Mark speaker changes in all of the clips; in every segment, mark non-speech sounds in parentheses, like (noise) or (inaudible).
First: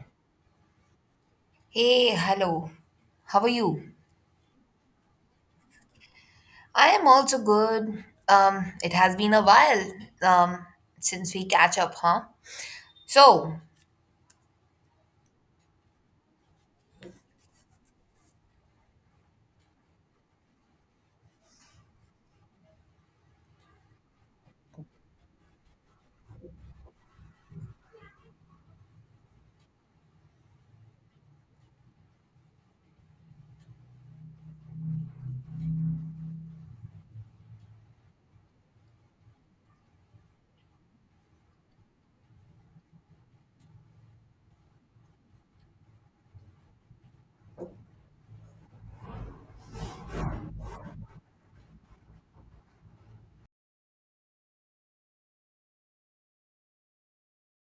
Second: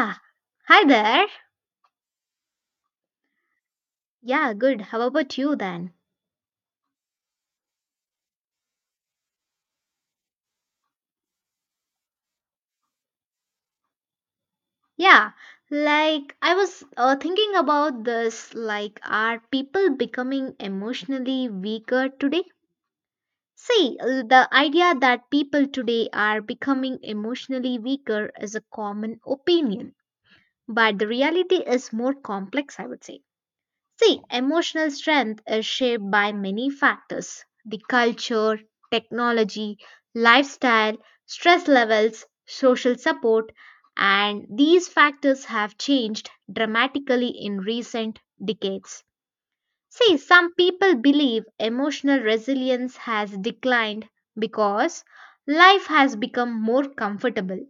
Speaker 1: Ah, hi there.
Speaker 2: Hey, hello. How are you?
Speaker 1: Yeah, good. How about you then?
Speaker 2: I am also good. It has been a while um since we catch up, huh? So,
Speaker 1: Yeah, like I was thinking about this, Are people becoming emotionally weaker today? See, the idea that people today are becoming emotionally weaker is a common opinion, but the reality is more complex, I would say. See, emotional strength is shaped by many factors: the culture, technology, lifestyle, stress levels, social support, and these factors have changed dramatically in recent decades. See, some people believe emotional resilience has declined because life has become more comfortable.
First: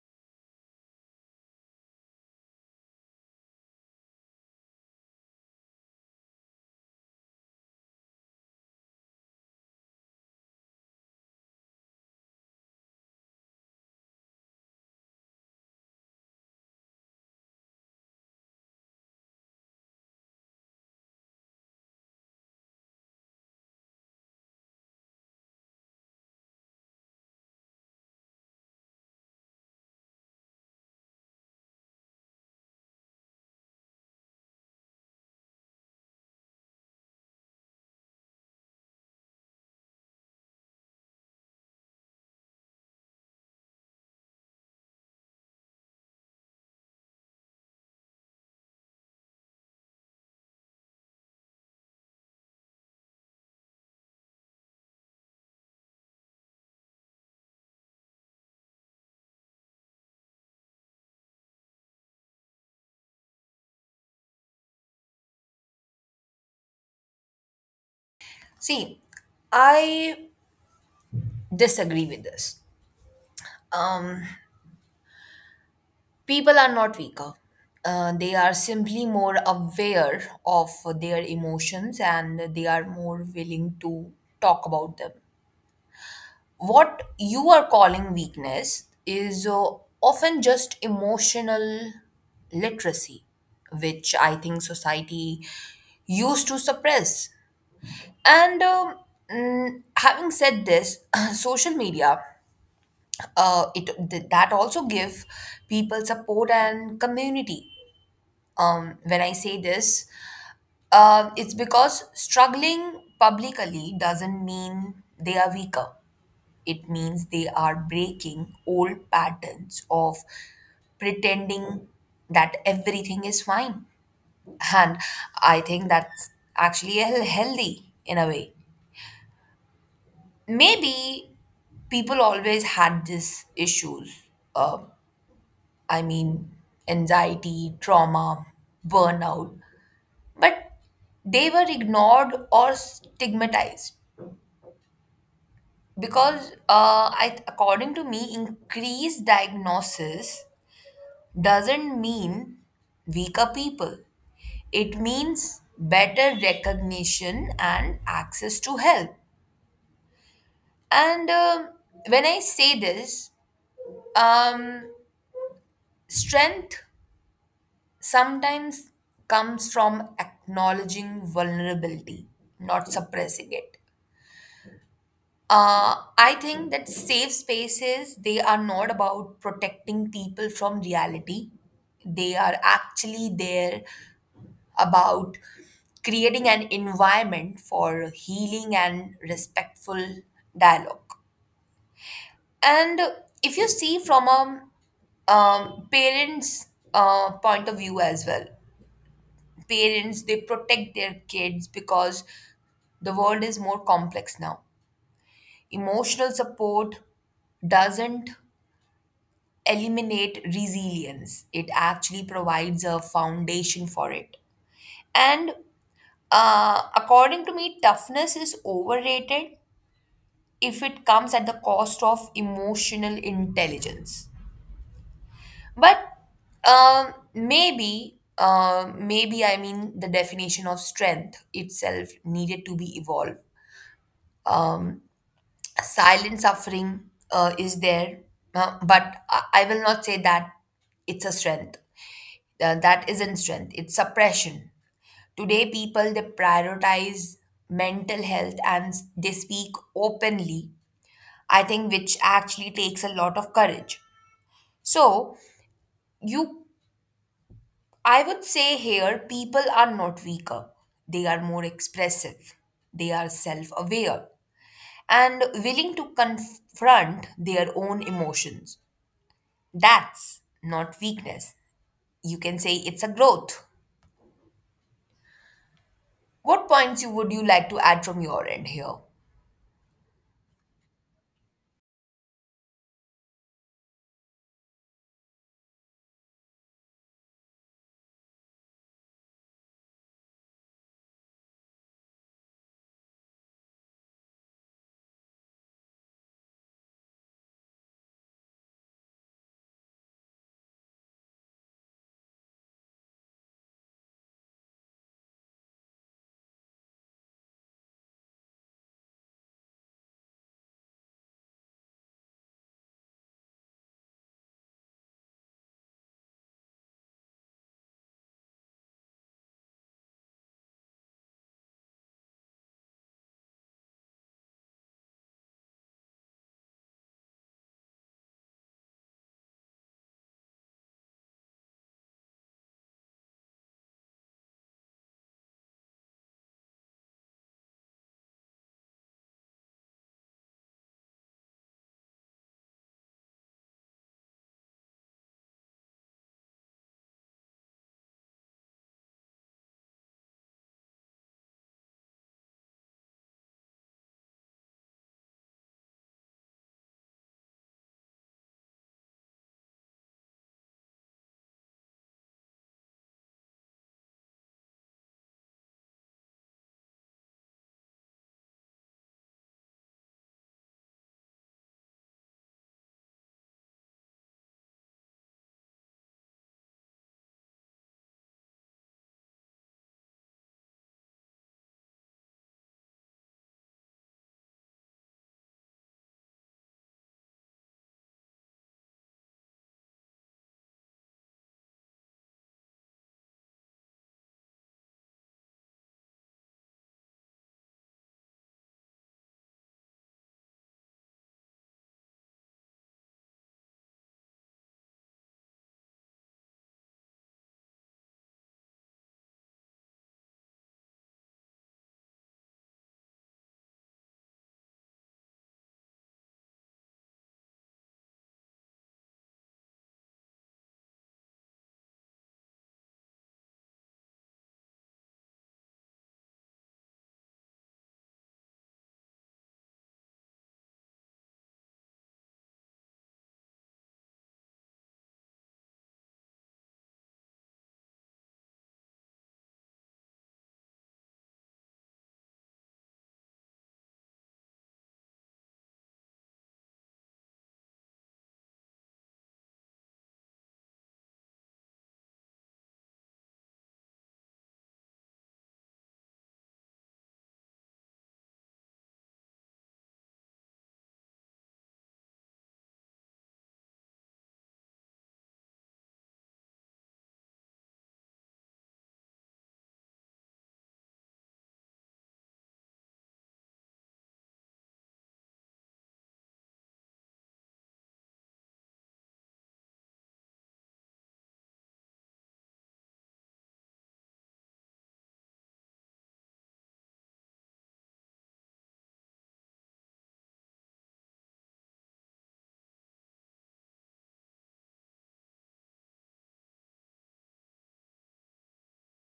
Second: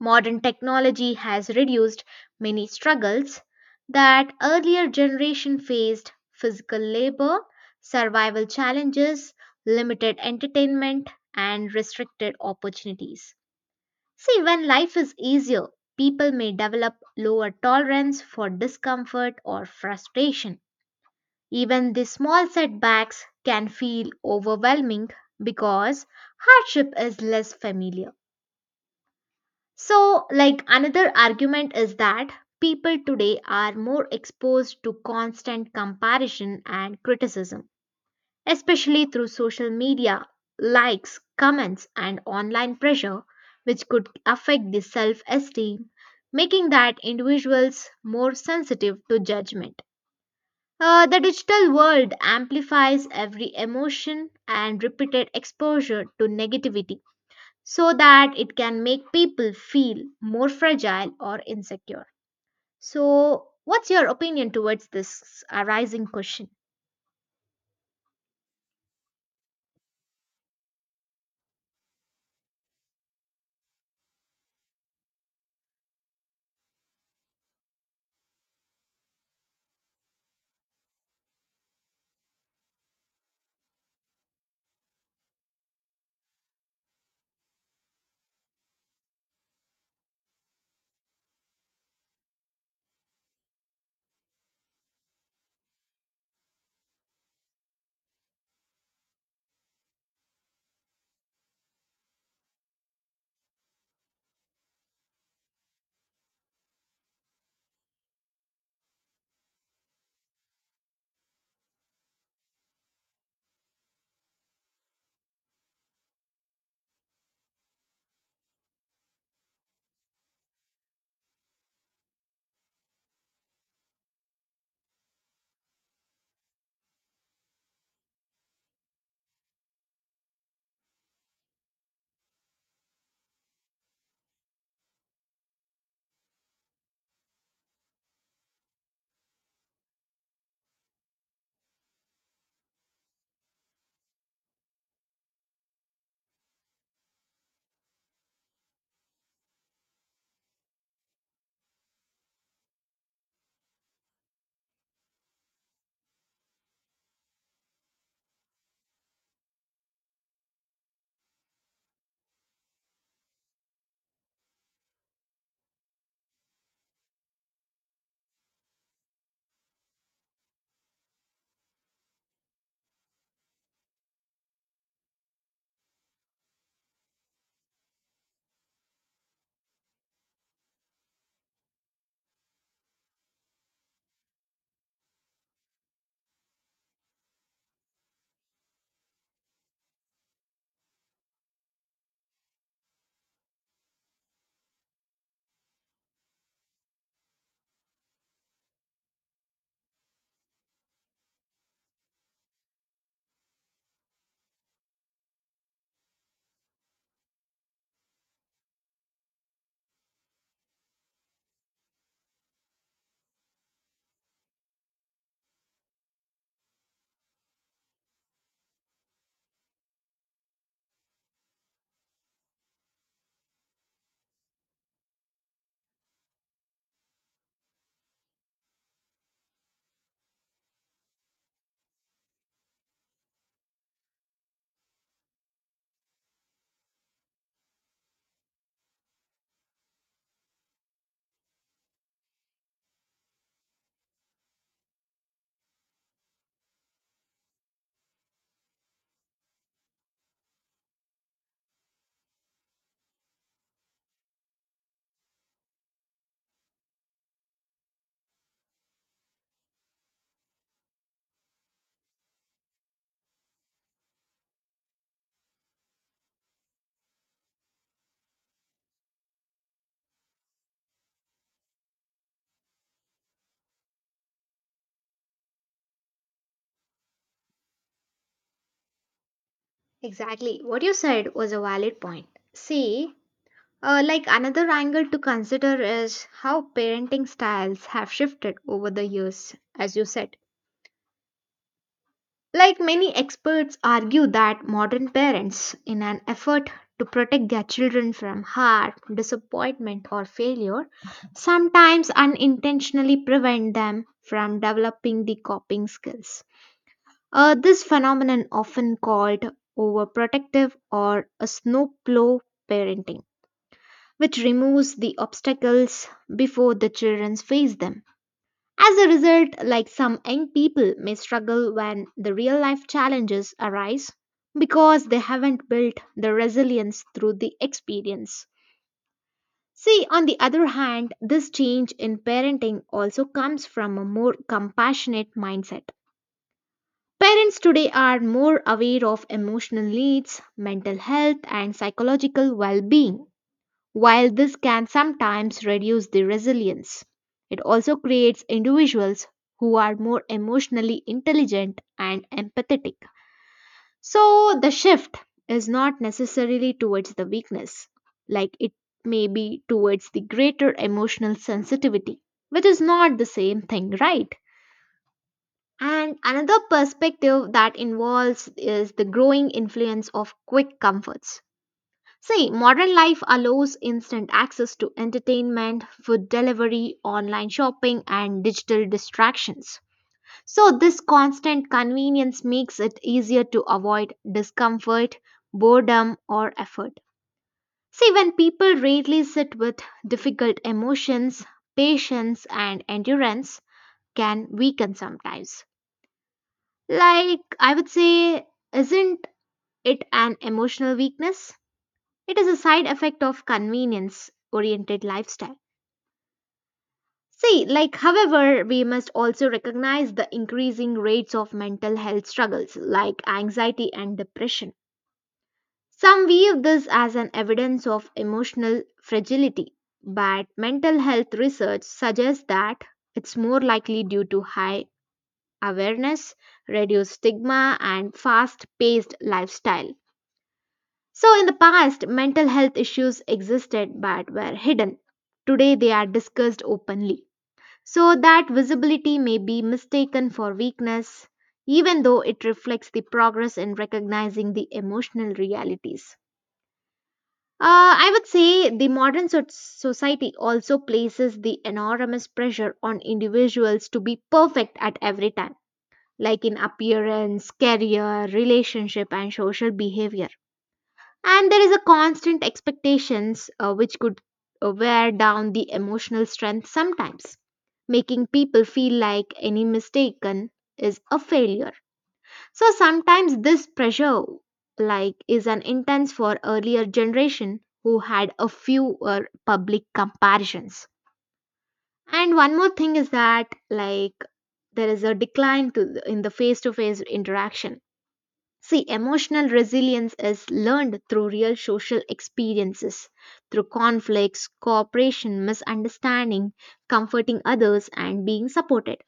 Speaker 1: Modern technology has reduced many struggles that earlier generation faced: physical labor, survival challenges, limited entertainment and restricted opportunities. See, when life is easier, people may develop lower tolerance for discomfort or frustration. Even the small setbacks can feel overwhelming because hardship is less familiar. So, like, another argument is that people today are more exposed to constant comparison and criticism, especially through social media, likes, comments, and online pressure, which could affect the self esteem, making that individuals more sensitive to judgment. The digital world amplifies every emotion and repeated exposure to negativity so that it can make people feel more fragile or insecure. So, what's your opinion towards this arising question?
Speaker 2: see, I disagree with this. People are not weaker. They are simply more aware of their emotions and they are more willing to talk about them. What you are calling weakness is often just emotional literacy, which I think society used to suppress. And having said this, (clears throat) social media, that also give people support and community. When I say this, it's because struggling publicly doesn't mean they are weaker. It means they are breaking old patterns of pretending that everything is fine. And I think that's actually healthy in a way. Maybe people always had these issues. Uh, I mean, anxiety, trauma, burnout. But they were ignored or stigmatized because according to me increased diagnosis doesn't mean weaker people. It means better recognition and access to help. And when I say this, um, strength sometimes comes from acknowledging vulnerability, not suppressing it. I think that safe spaces they are not about protecting people from reality. They are actually there about creating an environment for healing and respectful dialogue. And if you see from a parents' point of view as well, parents they protect their kids because the world is more complex now. Emotional support doesn't eliminate resilience; it actually provides a foundation for it. And According to me, toughness is overrated if it comes at the cost of emotional intelligence. But maybe I mean the definition of strength itself needed to be evolved. Um, Silent suffering is there, but I will not say that it's a strength. That isn't strength, it's suppression. Today, people they prioritize mental health and they speak openly, I think, which actually takes a lot of courage. So, you, I would say here, people are not weaker, they are more expressive, they are self aware, and willing to confront their own emotions. That's not weakness. You can say it's a growth. What points you would you like to add from your end here?
Speaker 1: Exactly. What you said was a valid point. See, like another angle to consider is how parenting styles have shifted over the years, as you said. Like, many experts argue that modern parents, in an effort to protect their children from harm, disappointment, or failure, sometimes unintentionally prevent them from developing the coping skills. This phenomenon often called overprotective or a snowplow parenting, which removes the obstacles before the children face them. As a result, like, some young people may struggle when the real life challenges arise because they haven't built the resilience through the experience. See, on the other hand, this change in parenting also comes from a more compassionate mindset. Parents today are more aware of emotional needs, mental health, and psychological well being. While this can sometimes reduce the resilience, it also creates individuals who are more emotionally intelligent and empathetic. So the shift is not necessarily towards the weakness, like it may be towards the greater emotional sensitivity, which is not the same thing, right? And another perspective that involves is the growing influence of quick comforts. See, modern life allows instant access to entertainment, food delivery, online shopping, and digital distractions. So, this constant convenience makes it easier to avoid discomfort, boredom, or effort. See, when people rarely sit with difficult emotions, patience and endurance can weaken sometimes. Like, I would say, isn't it an emotional weakness? It is a side effect of convenience oriented lifestyle. See, like, however, we must also recognize the increasing rates of mental health struggles like anxiety and depression. Some view this as an evidence of emotional fragility, but mental health research suggests that it's more likely due to high awareness, reduced stigma, and fast paced lifestyle. So, in the past, mental health issues existed but were hidden. Today, they are discussed openly. So, that visibility may be mistaken for weakness, even though it reflects the progress in recognizing the emotional realities. I would say the modern society also places the enormous pressure on individuals to be perfect at every time, like in appearance, career, relationship, and social behavior, and there is a constant expectations which could wear down the emotional strength sometimes, making people feel like any mistaken is a failure. So sometimes this pressure like is an intense for earlier generation who had a fewer public comparisons. And one more thing is that, like, there is a decline in the face to face interaction. See, emotional resilience is learned through real social experiences, through conflicts, cooperation, misunderstanding, comforting others, and being supported.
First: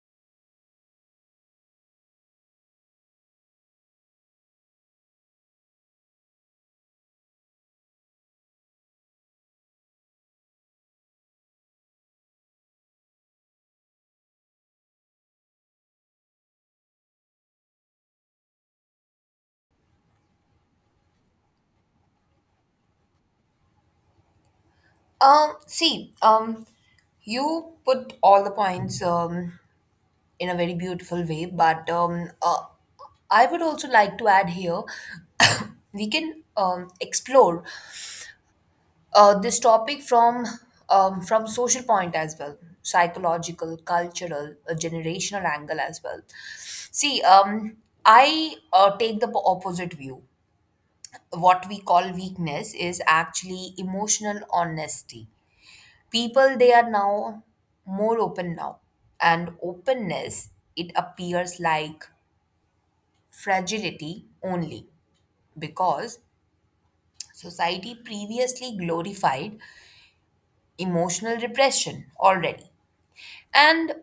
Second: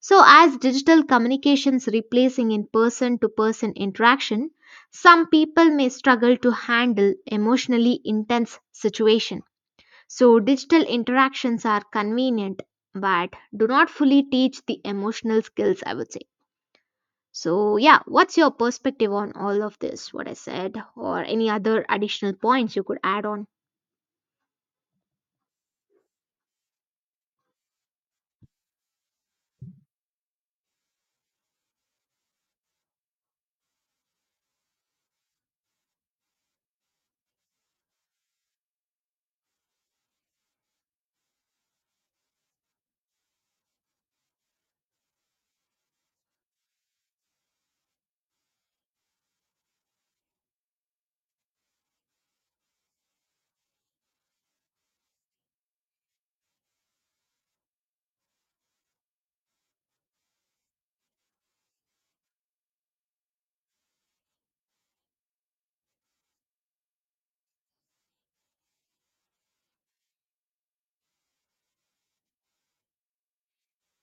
Speaker 1: So, as digital communications replacing in person to person interaction, some people may struggle to handle emotionally intense situation. So, digital interactions are convenient but do not fully teach the emotional skills, I would say. So, yeah, what's your perspective on all of this, what I said, or any other additional points you could add on?
Speaker 2: See, you put all the points in a very beautiful way, but I would also like to add here (coughs) we can explore this topic from social point as well, psychological, cultural, generational angle as well. See, I take the opposite view. What we call weakness is actually emotional honesty. People they are now more open now, and openness it appears like fragility only because society previously glorified emotional repression already. And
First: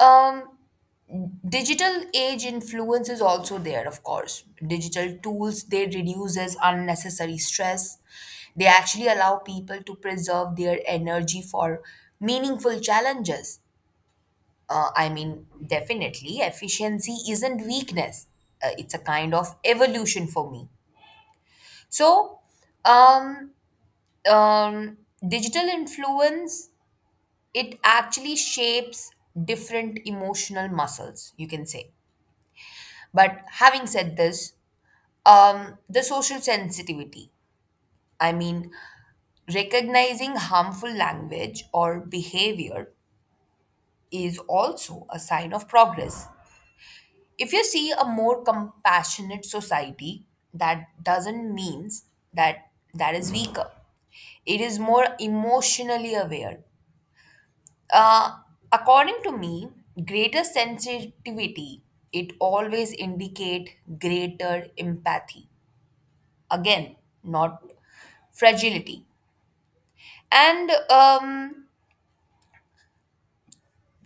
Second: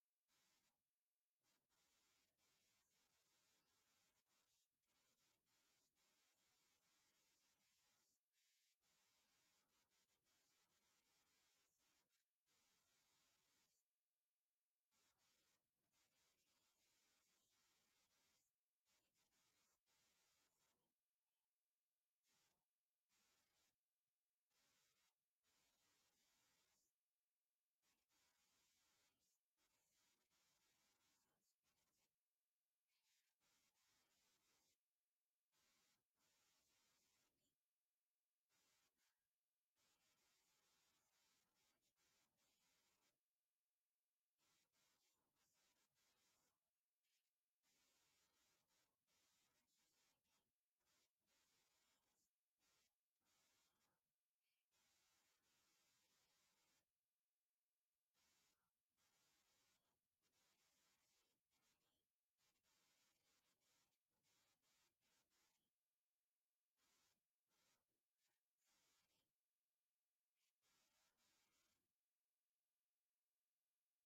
Speaker 2: um digital age influence is also there, of course. Digital tools they reduces unnecessary stress, they actually allow people to preserve their energy for meaningful challenges. I mean, definitely, efficiency isn't weakness. It's a kind of evolution for me. So, um, um, digital influence, it actually shapes different emotional muscles, you can say. But having said this, the social sensitivity, I mean, recognizing harmful language or behavior is also a sign of progress. If you see a more compassionate society, that doesn't means that that is weaker, it is more emotionally aware. uh, According to me, greater sensitivity it always indicate greater empathy, again, not fragility. And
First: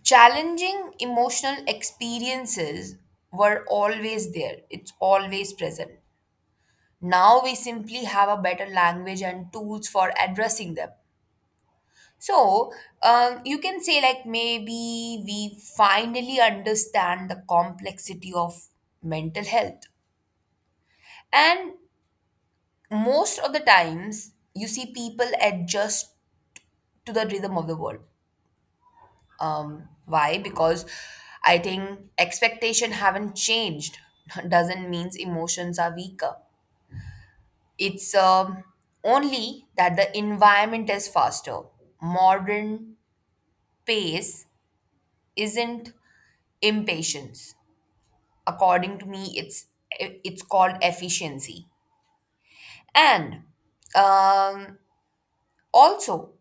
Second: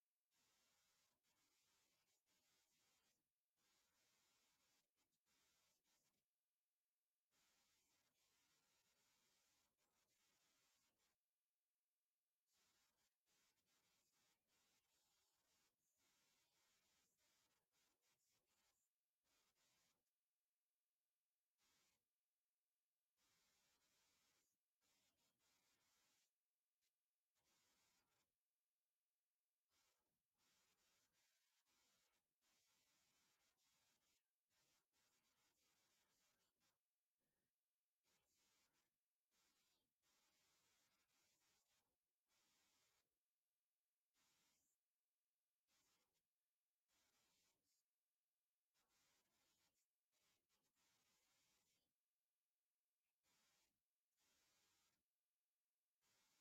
Speaker 2: challenging emotional experiences were always there, it's always present. Now we simply have a better language and tools for addressing them. So you can say, like, maybe we finally understand the complexity of mental health. And most of the times, you see people adjust to the rhythm of the world. Why? Because I think expectation haven't changed. (laughs) Doesn't means emotions are weaker. It's only that the environment is faster. Modern pace isn't impatience. According to me, it's called efficiency. And um, also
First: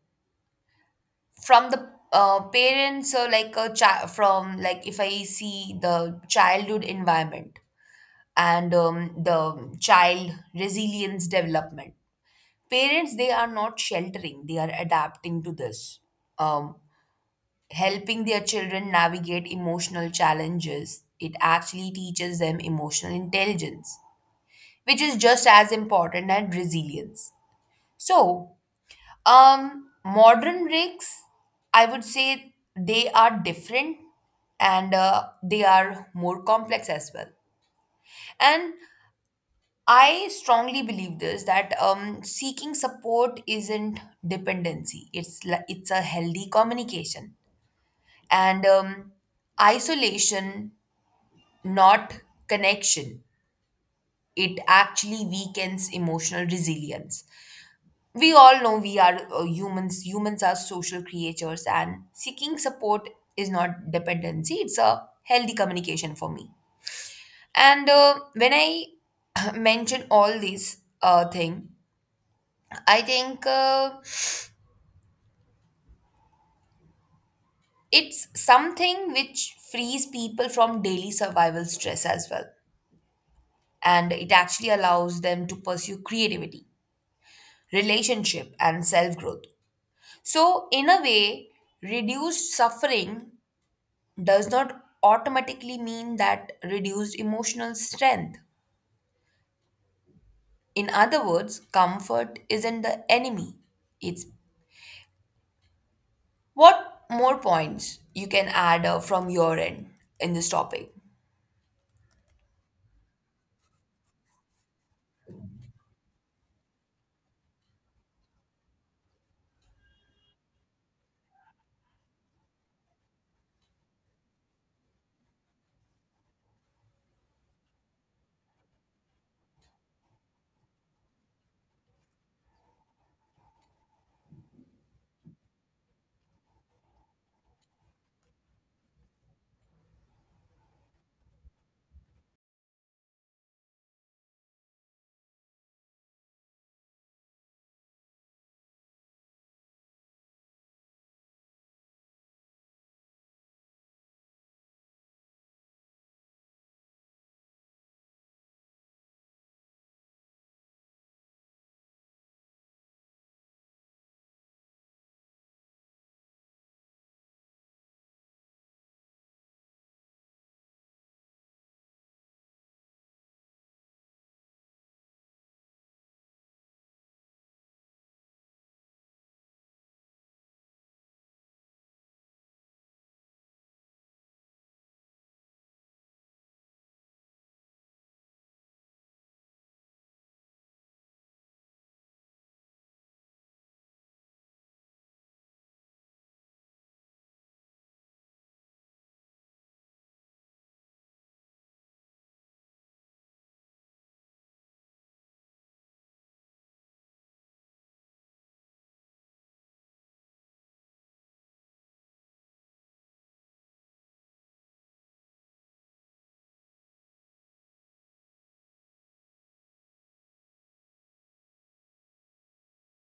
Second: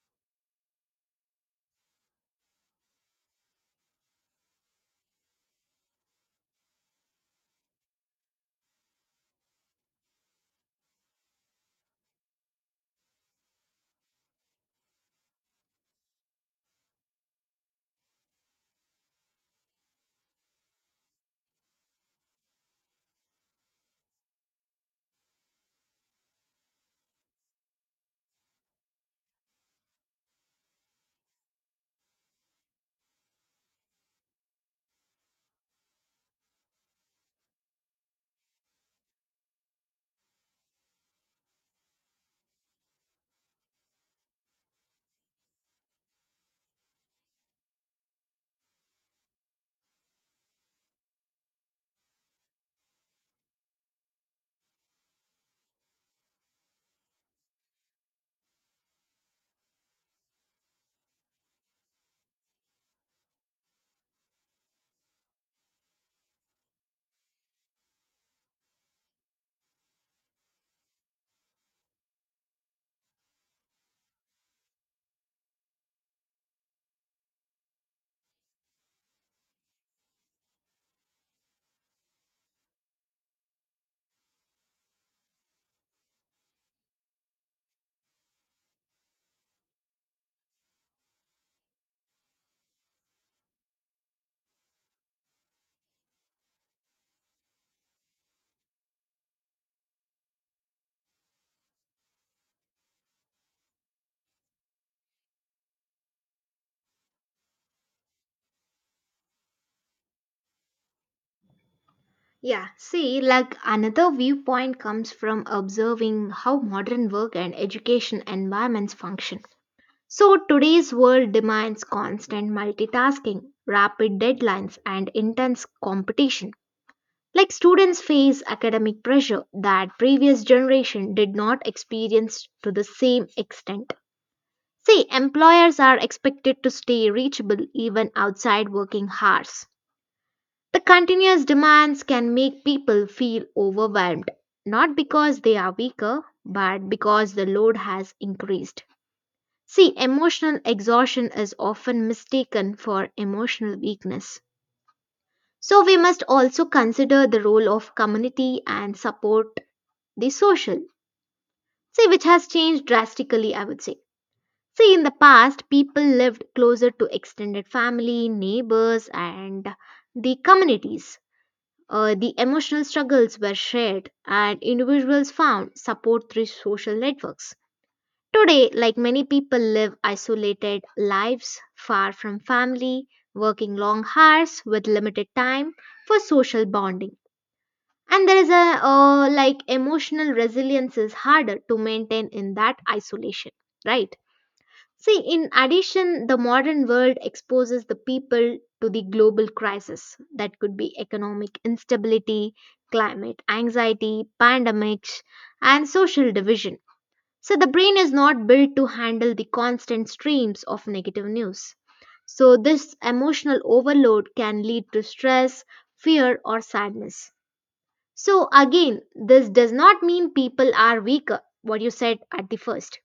Speaker 2: from the parents or like a child from like if I see the childhood environment and the child resilience development, parents they are not sheltering; they are adapting to this. Um, Helping their children navigate emotional challenges, it actually teaches them emotional intelligence, which is just as important as resilience. So, modern breaks, I would say they are different, and they are more complex as well. And I strongly believe this that seeking support isn't dependency. It's a healthy communication, and isolation not connection. It actually weakens emotional resilience. We all know we are humans, humans are social creatures, and seeking support is not dependency, it's a healthy communication for me. And when I (laughs) (clears throat) mention all these thing, I think it's something which frees people from daily survival stress as well. And it actually allows them to pursue creativity, relationship, and self growth. So, in a way, reduced suffering does not automatically mean that reduced emotional strength. In other words, comfort isn't the enemy. It's what more points you can add from your end in this topic.
Speaker 1: Yeah, see, like another viewpoint comes from observing how modern work and education environments function. So, today's world demands constant multitasking, rapid deadlines, and intense competition. Like, students face academic pressure that previous generation did not experience to the same extent. See, employers are expected to stay reachable even outside working hours. The continuous demands can make people feel overwhelmed, not because they are weaker, but because the load has increased. See, emotional exhaustion is often mistaken for emotional weakness. So, we must also consider the role of community and support, the social, see, which has changed drastically, I would say. See, in the past, people lived closer to extended family, neighbors, and the communities. The emotional struggles were shared, and individuals found support through social networks. Today, like, many people live isolated lives far from family, working long hours with limited time for social bonding. And there is a like, emotional resilience is harder to maintain in that isolation, right? See, in addition, the modern world exposes the people to the global crisis that could be economic instability, climate anxiety, pandemics, and social division. So, the brain is not built to handle the constant streams of negative news. So, this emotional overload can lead to stress, fear, or sadness. So, again, this does not mean people are weaker, what you said at the first,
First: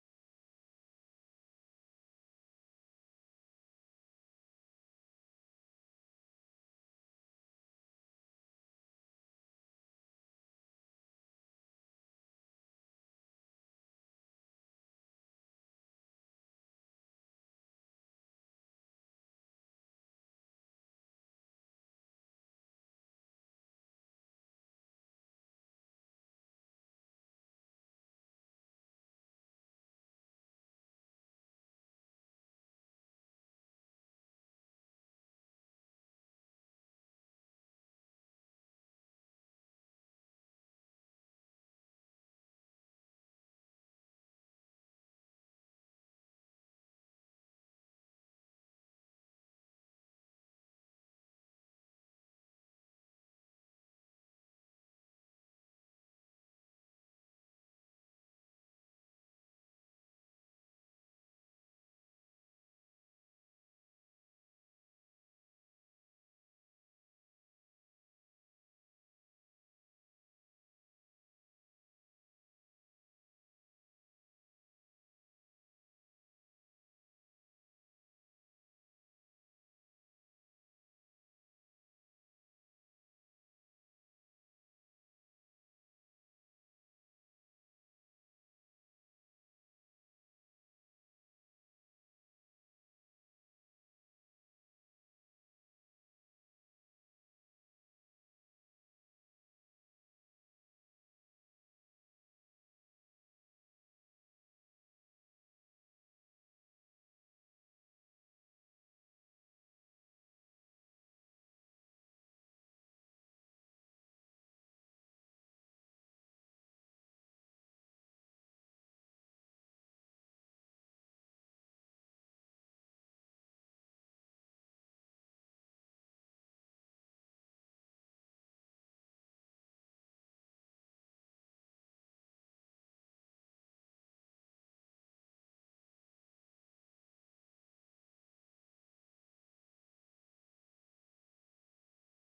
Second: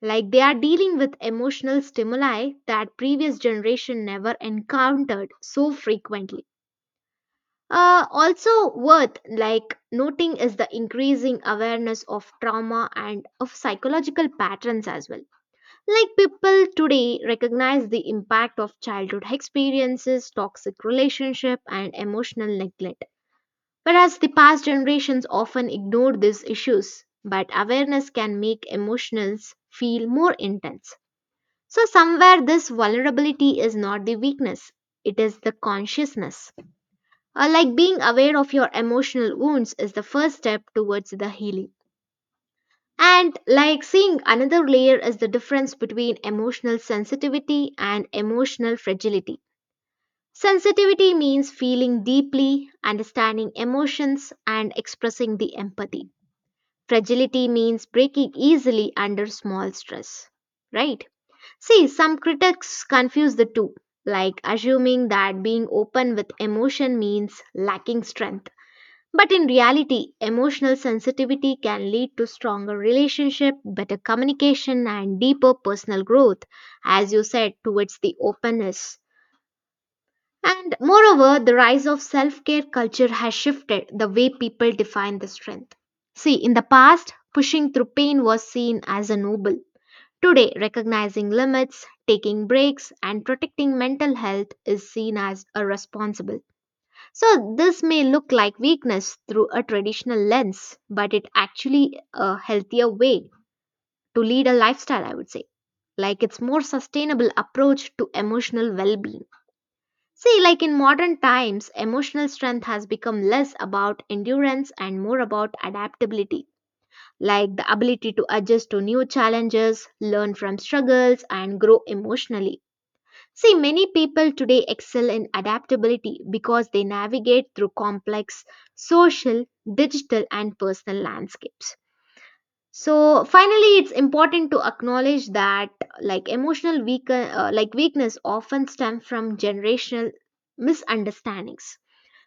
Speaker 1: like they are dealing with emotional stimuli that previous generation never encountered so frequently. Also worth like noting is the increasing awareness of trauma and of psychological patterns as well. Like, people today recognize the impact of childhood experiences, toxic relationship, and emotional neglect. Whereas the past generations often ignored these issues, but awareness can make emotions feel more intense. So, somewhere this vulnerability is not the weakness, it is the consciousness. Like being aware of your emotional wounds is the first step towards the healing. And like, seeing another layer is the difference between emotional sensitivity and emotional fragility. Sensitivity means feeling deeply, understanding emotions, and expressing the empathy. Fragility means breaking easily under small stress, right? See, some critics confuse the two, like assuming that being open with emotion means lacking strength. But in reality, emotional sensitivity can lead to stronger relationship, better communication and deeper personal growth, as you said towards the openness. And moreover, the rise of self-care culture has shifted the way people define the strength. See, in the past, pushing through pain was seen as a noble. Today, recognizing limits, taking breaks, and protecting mental health is seen as irresponsible. So, this may look like weakness through a traditional lens, but it actually a healthier way to lead a lifestyle, I would say. Like, it's more sustainable approach to emotional well-being. See, like, in modern times, emotional strength has become less about endurance and more about adaptability, like the ability to adjust to new challenges, learn from struggles, and grow emotionally. See, many people today excel in adaptability because they navigate through complex social, digital, and personal landscapes. So, finally, it's important to acknowledge that like emotional like weakness often stem from generational misunderstandings.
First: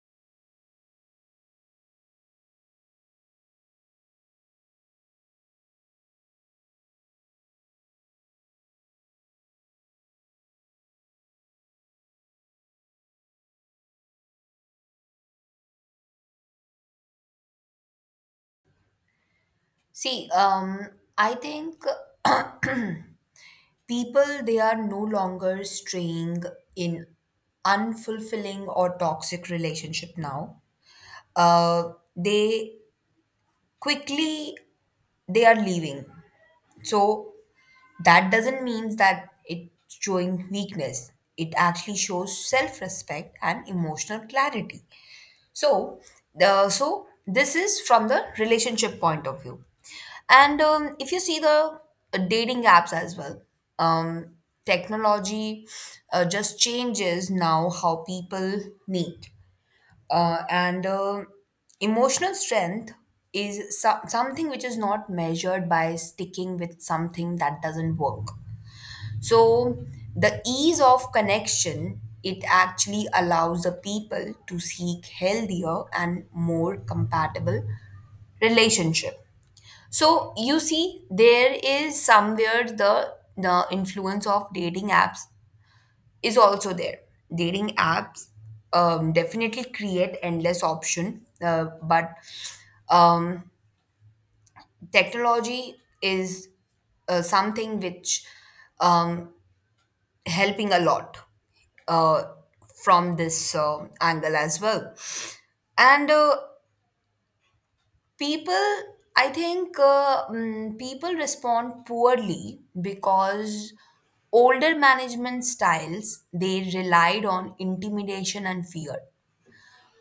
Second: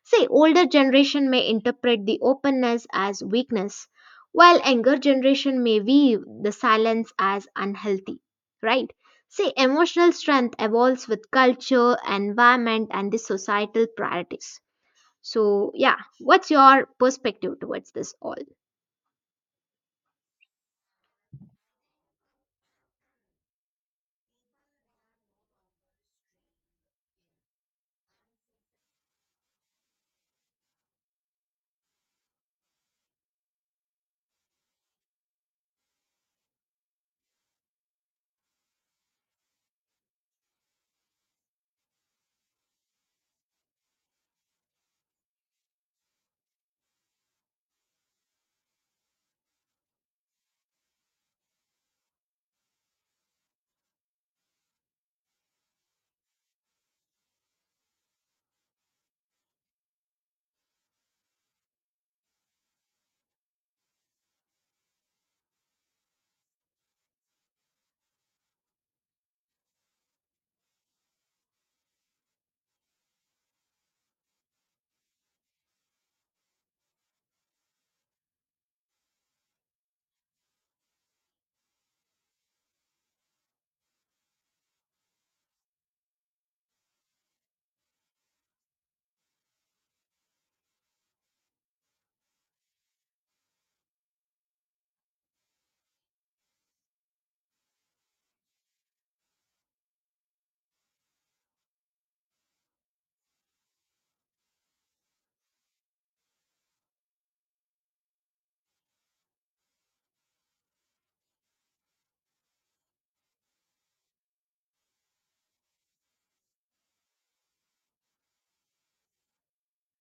Speaker 1: See, older generation may interpret the openness as weakness, while younger generation may view the silence as unhealthy, right? See, emotional strength evolves with culture, environment, and the societal priorities. So, yeah, what's your perspective towards this all?
Speaker 2: See, I think (clears throat) people they are no longer straying in unfulfilling or toxic relationship now. They quickly they are leaving. So that doesn't mean that it's showing weakness. It actually shows self-respect and emotional clarity. So so this is from the relationship point of view. And if you see the dating apps as well, um, technology just changes now how people meet, and emotional strength is something which is not measured by sticking with something that doesn't work. So the ease of connection it actually allows the people to seek healthier and more compatible relationship. So you see there is somewhere the influence of dating apps is also there. Dating apps definitely create endless option, but um, technology is something which um, helping a lot uh, from this angle as well. And people, I think people respond poorly because older management styles they relied on intimidation and fear,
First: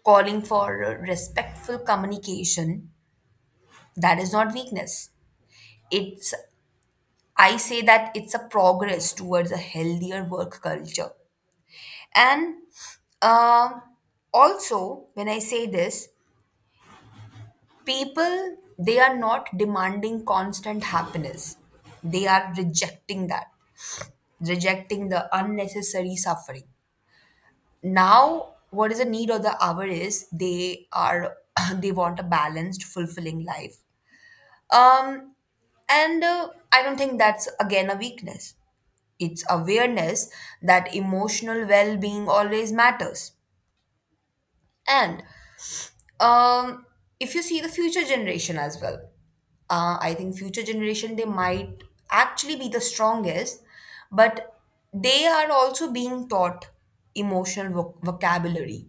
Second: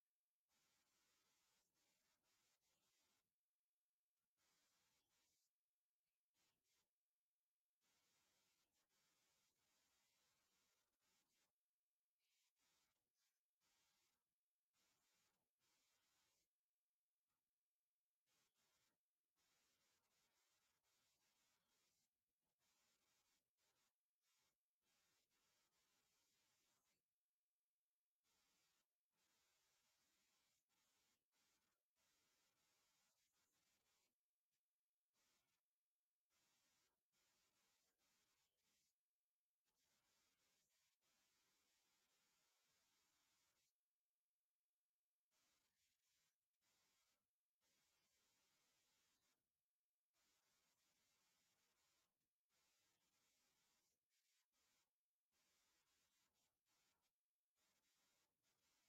Speaker 2: calling for respectful communication, that is not weakness. It's I say that it's a progress towards a healthier work culture. And um also, when I say this, people they are not demanding constant happiness. They are rejecting that, rejecting the unnecessary suffering. Now, what is the need of the hour is they are (laughs) (clears throat) they want a balanced, fulfilling life. Um, and I don't think that's again a weakness. It's awareness that emotional well being always matters. And um, if you see the future generation as well, I think future generation they might actually be the strongest, but they are also being taught emotional vocabulary,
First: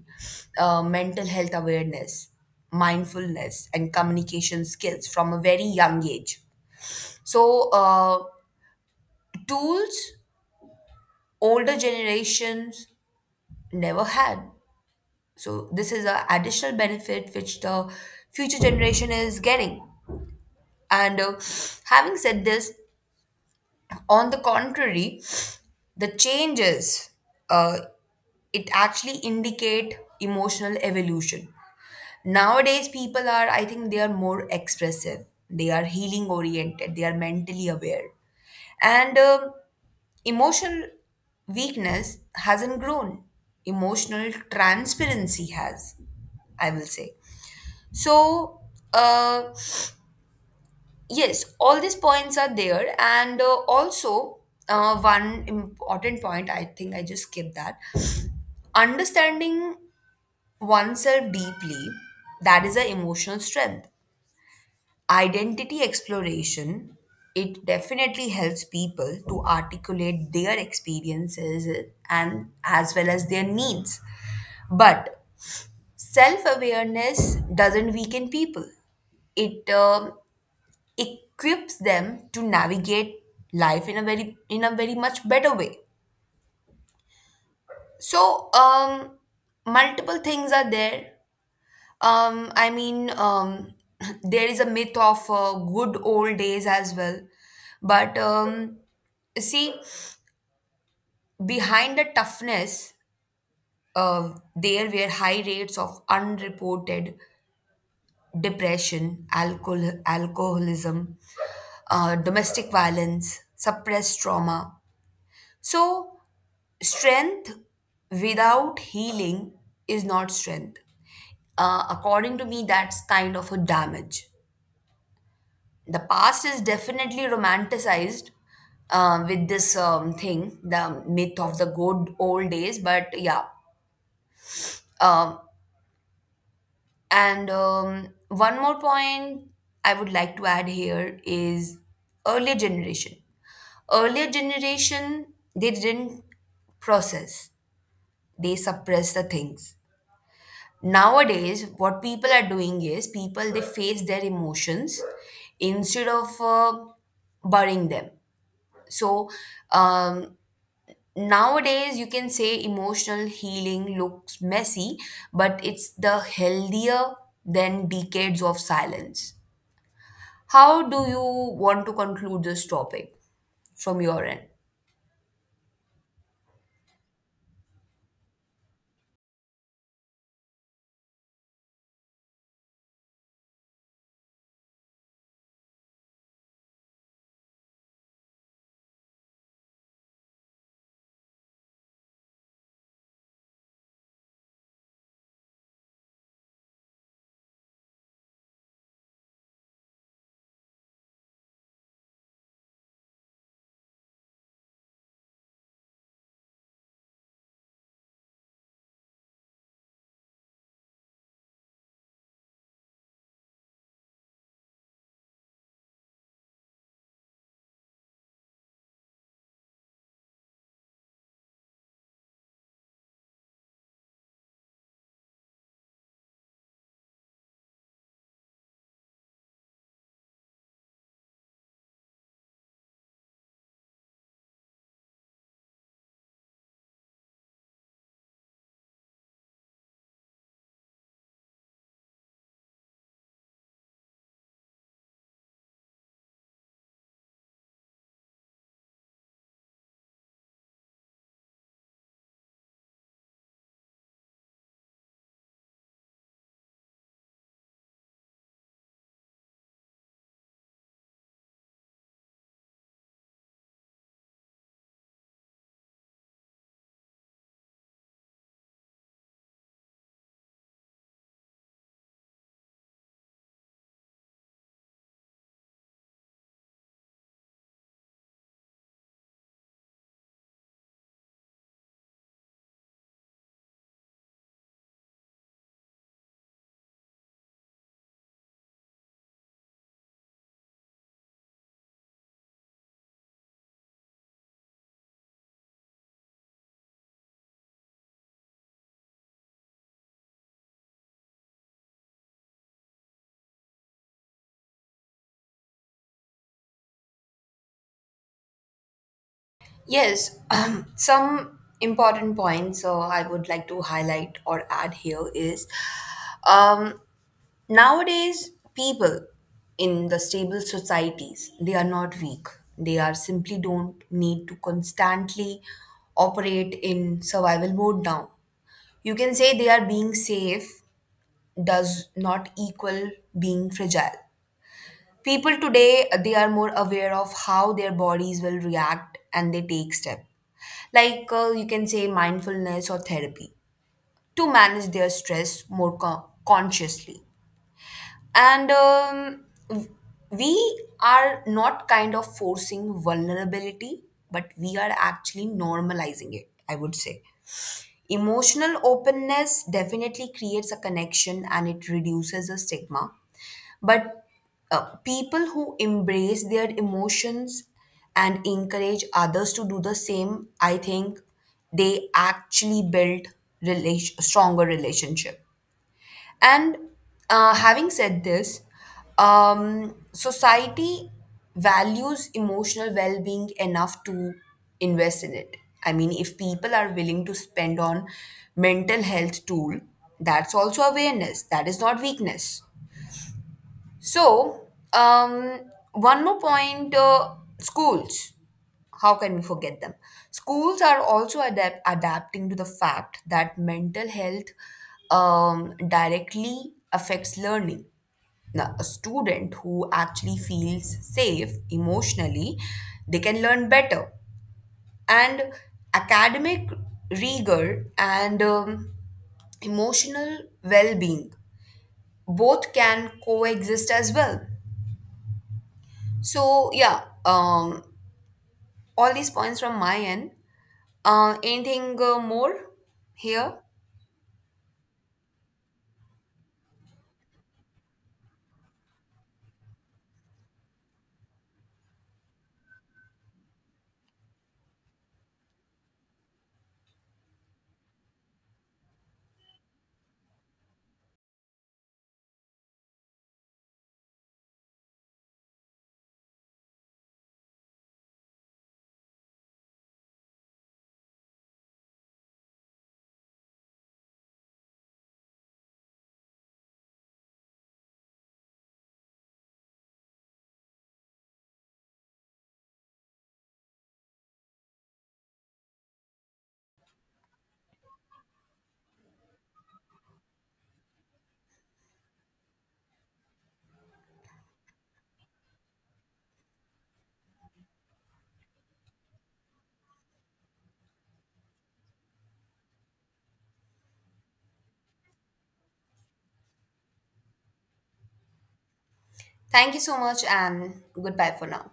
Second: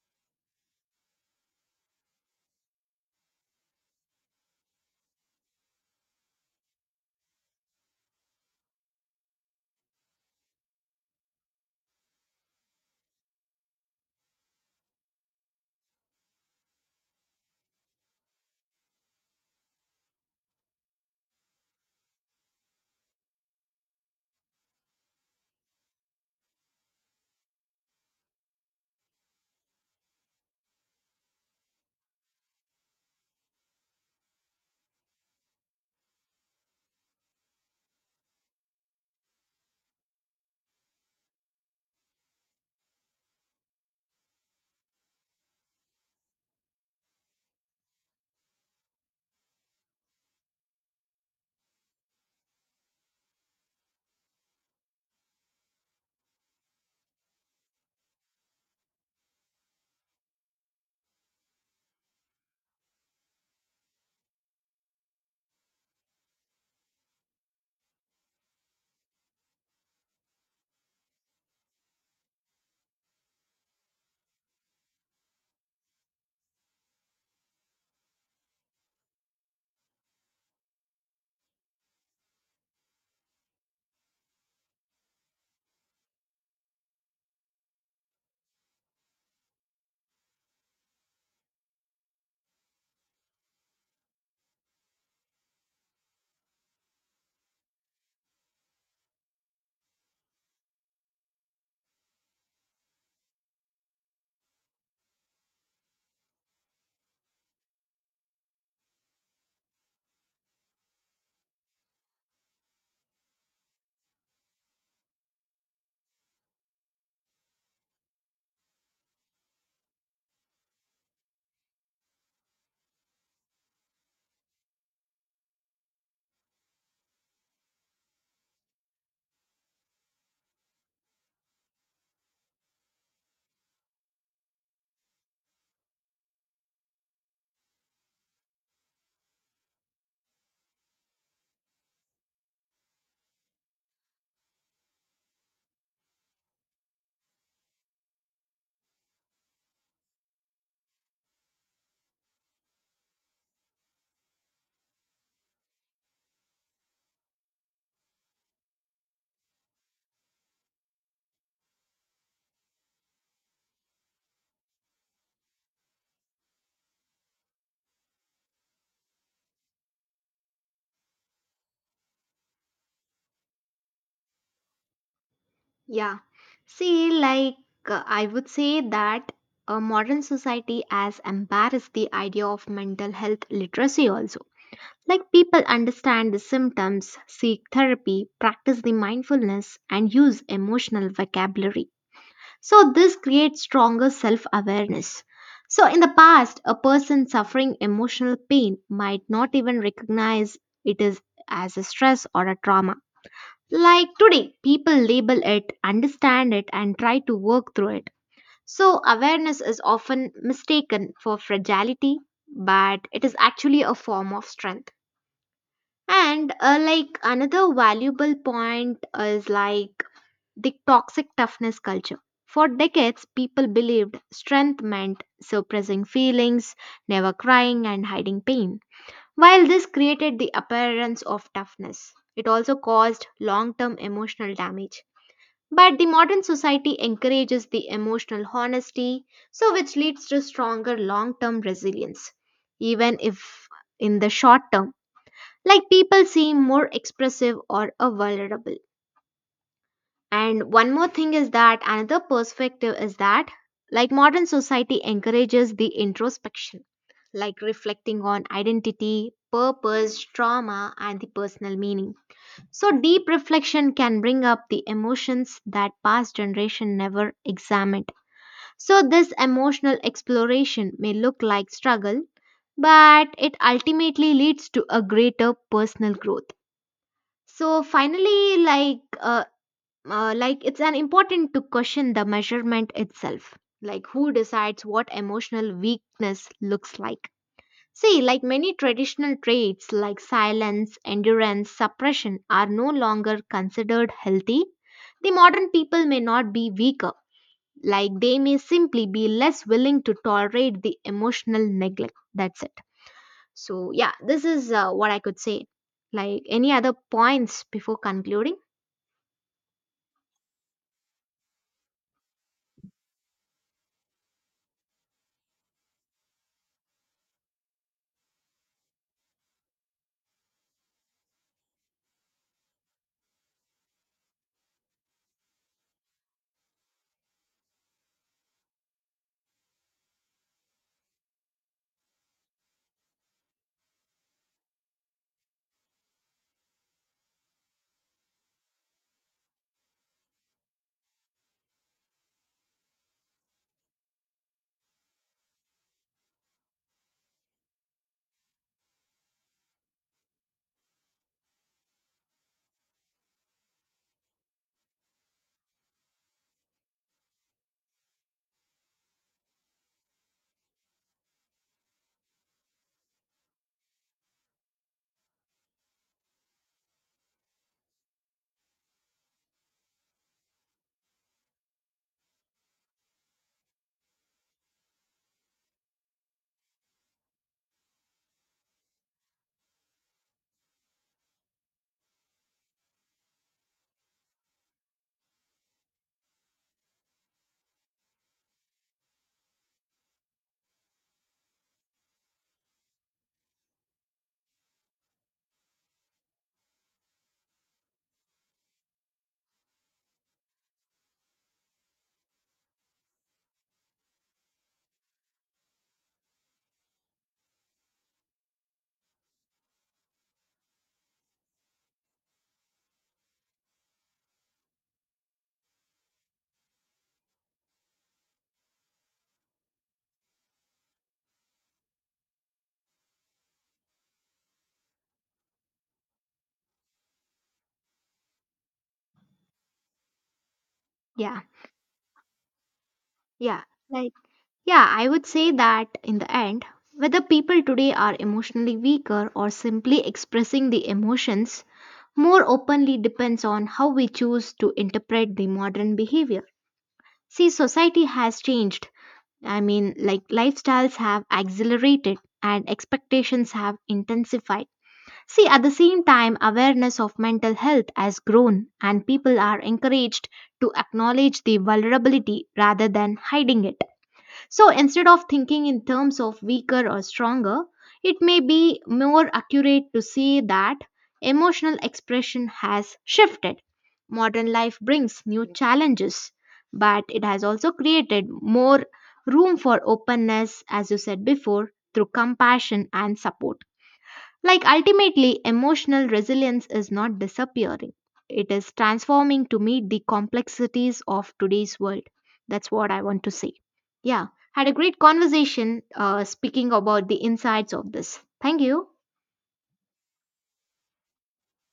Speaker 2: mental health awareness, mindfulness, and communication skills from a very young age. So, tools older generations never had. So, this is an additional benefit which the future generation is getting. And having said this, on the contrary, the changes uh, it actually indicate emotional evolution. Nowadays, people are, I think, they are more expressive. They are healing oriented. They are mentally aware, and emotional weakness hasn't grown. Emotional transparency has, I will say. So, uh, yes, all these points are there. And also, one important point, I think I just skipped that. Understanding oneself deeply, that is an emotional strength. Identity exploration it definitely helps people to articulate their experiences and as well as their needs, but self-awareness doesn't weaken people, it equips them to navigate life in a very much better way. So multiple things are there. I mean, (clears throat) there is a myth of good old days as well. But see, behind the toughness, there were high rates of unreported depression, alcoholism, domestic violence, suppressed trauma. So, strength without healing is not strength. According to me, that's kind of a damage. The past is definitely romanticized with this thing, the myth of the good old days. But yeah, um, and one more point I would like to add here is earlier generation. Earlier generation, they didn't process; they suppress the things. Nowadays, what people are doing is people they face their emotions instead of burying them. So um, nowadays, you can say emotional healing looks messy, but it's the healthier than decades of silence. How do you want to conclude this topic from your end?
Speaker 1: Yeah. See, like, I would say that a modern society has embarrassed the idea of mental health literacy also. Like, people understand the symptoms, seek therapy, practice the mindfulness, and use emotional vocabulary. So, this creates stronger self awareness. So, in the past, a person suffering emotional pain might not even recognize it is as a stress or a trauma. Like, today, people label it, understand it, and try to work through it. So, awareness is often mistaken for fragility, but it is actually a form of strength. And Like, another valuable point is like the toxic toughness culture. For decades, people believed strength meant suppressing feelings, never crying, and hiding pain. While this created the appearance of toughness, it also caused long term emotional damage. But the modern society encourages the emotional honesty, so which leads to stronger long term resilience, even if in the short term like people seem more expressive or vulnerable. And one more thing is that another perspective is that like modern society encourages the introspection, like reflecting on identity, purpose, trauma and the personal meaning. So deep reflection can bring up the emotions that past generation never examined, so this emotional exploration may look like struggle, but it ultimately leads to a greater personal growth. So finally, like it's an important to question the measurement itself. Like, who decides what emotional weakness looks like? See, like, many traditional traits like silence, endurance, suppression are no longer considered healthy. The modern people may not be weaker, like they may simply be less willing to tolerate the emotional neglect. That's it. So, yeah, this is what I could say. Like, any other points before concluding?
Speaker 2: Yes, (clears throat) some important points I would like to highlight or add here is um, nowadays, people in the stable societies, they are not weak. They are simply don't need to constantly operate in survival mode now. You can say they are being safe does not equal being fragile. People today, they are more aware of how their bodies will react and they take steps like you can say mindfulness or therapy to manage their stress more consciously. And w- we are not kind of forcing vulnerability, but we are actually normalizing it, I would say. Emotional openness definitely creates a connection and it reduces the stigma. But people who embrace their emotions and encourage others to do the same, I think they actually build stronger relationship. And having said this, society values emotional well being enough to invest in it. I mean, if people are willing to spend on mental health tool, that's also awareness. That is not weakness. So, um, one more point, schools. How can we forget them? Schools are also adapting to the fact that mental health directly affects learning. Now, a student who actually feels safe emotionally, they can learn better. And academic rigor and emotional well being both can coexist as well. So yeah, all these points from my end.
Speaker 1: Yeah,
Speaker 2: Anything more here?
Speaker 1: yeah. Like, yeah, I would say that in the end, whether people today are emotionally weaker or simply expressing the emotions more openly depends on how we choose to interpret the modern behavior. See, society has changed. I mean, like, lifestyles have accelerated and expectations have intensified. See, at the same time, awareness of mental health has grown and people are encouraged to acknowledge the vulnerability rather than hiding it. So instead of thinking in terms of weaker or stronger, it may be more accurate to say that emotional expression has shifted. Modern life brings new challenges, but it has also created more room for openness, as you said before, through compassion and support. Like, ultimately, emotional resilience is not disappearing, it is transforming to meet the complexities of today's world. That's what I want to say. Yeah, had a great conversation speaking about the insides of this. Thank you.
Speaker 2: Thank you so much, and goodbye for now.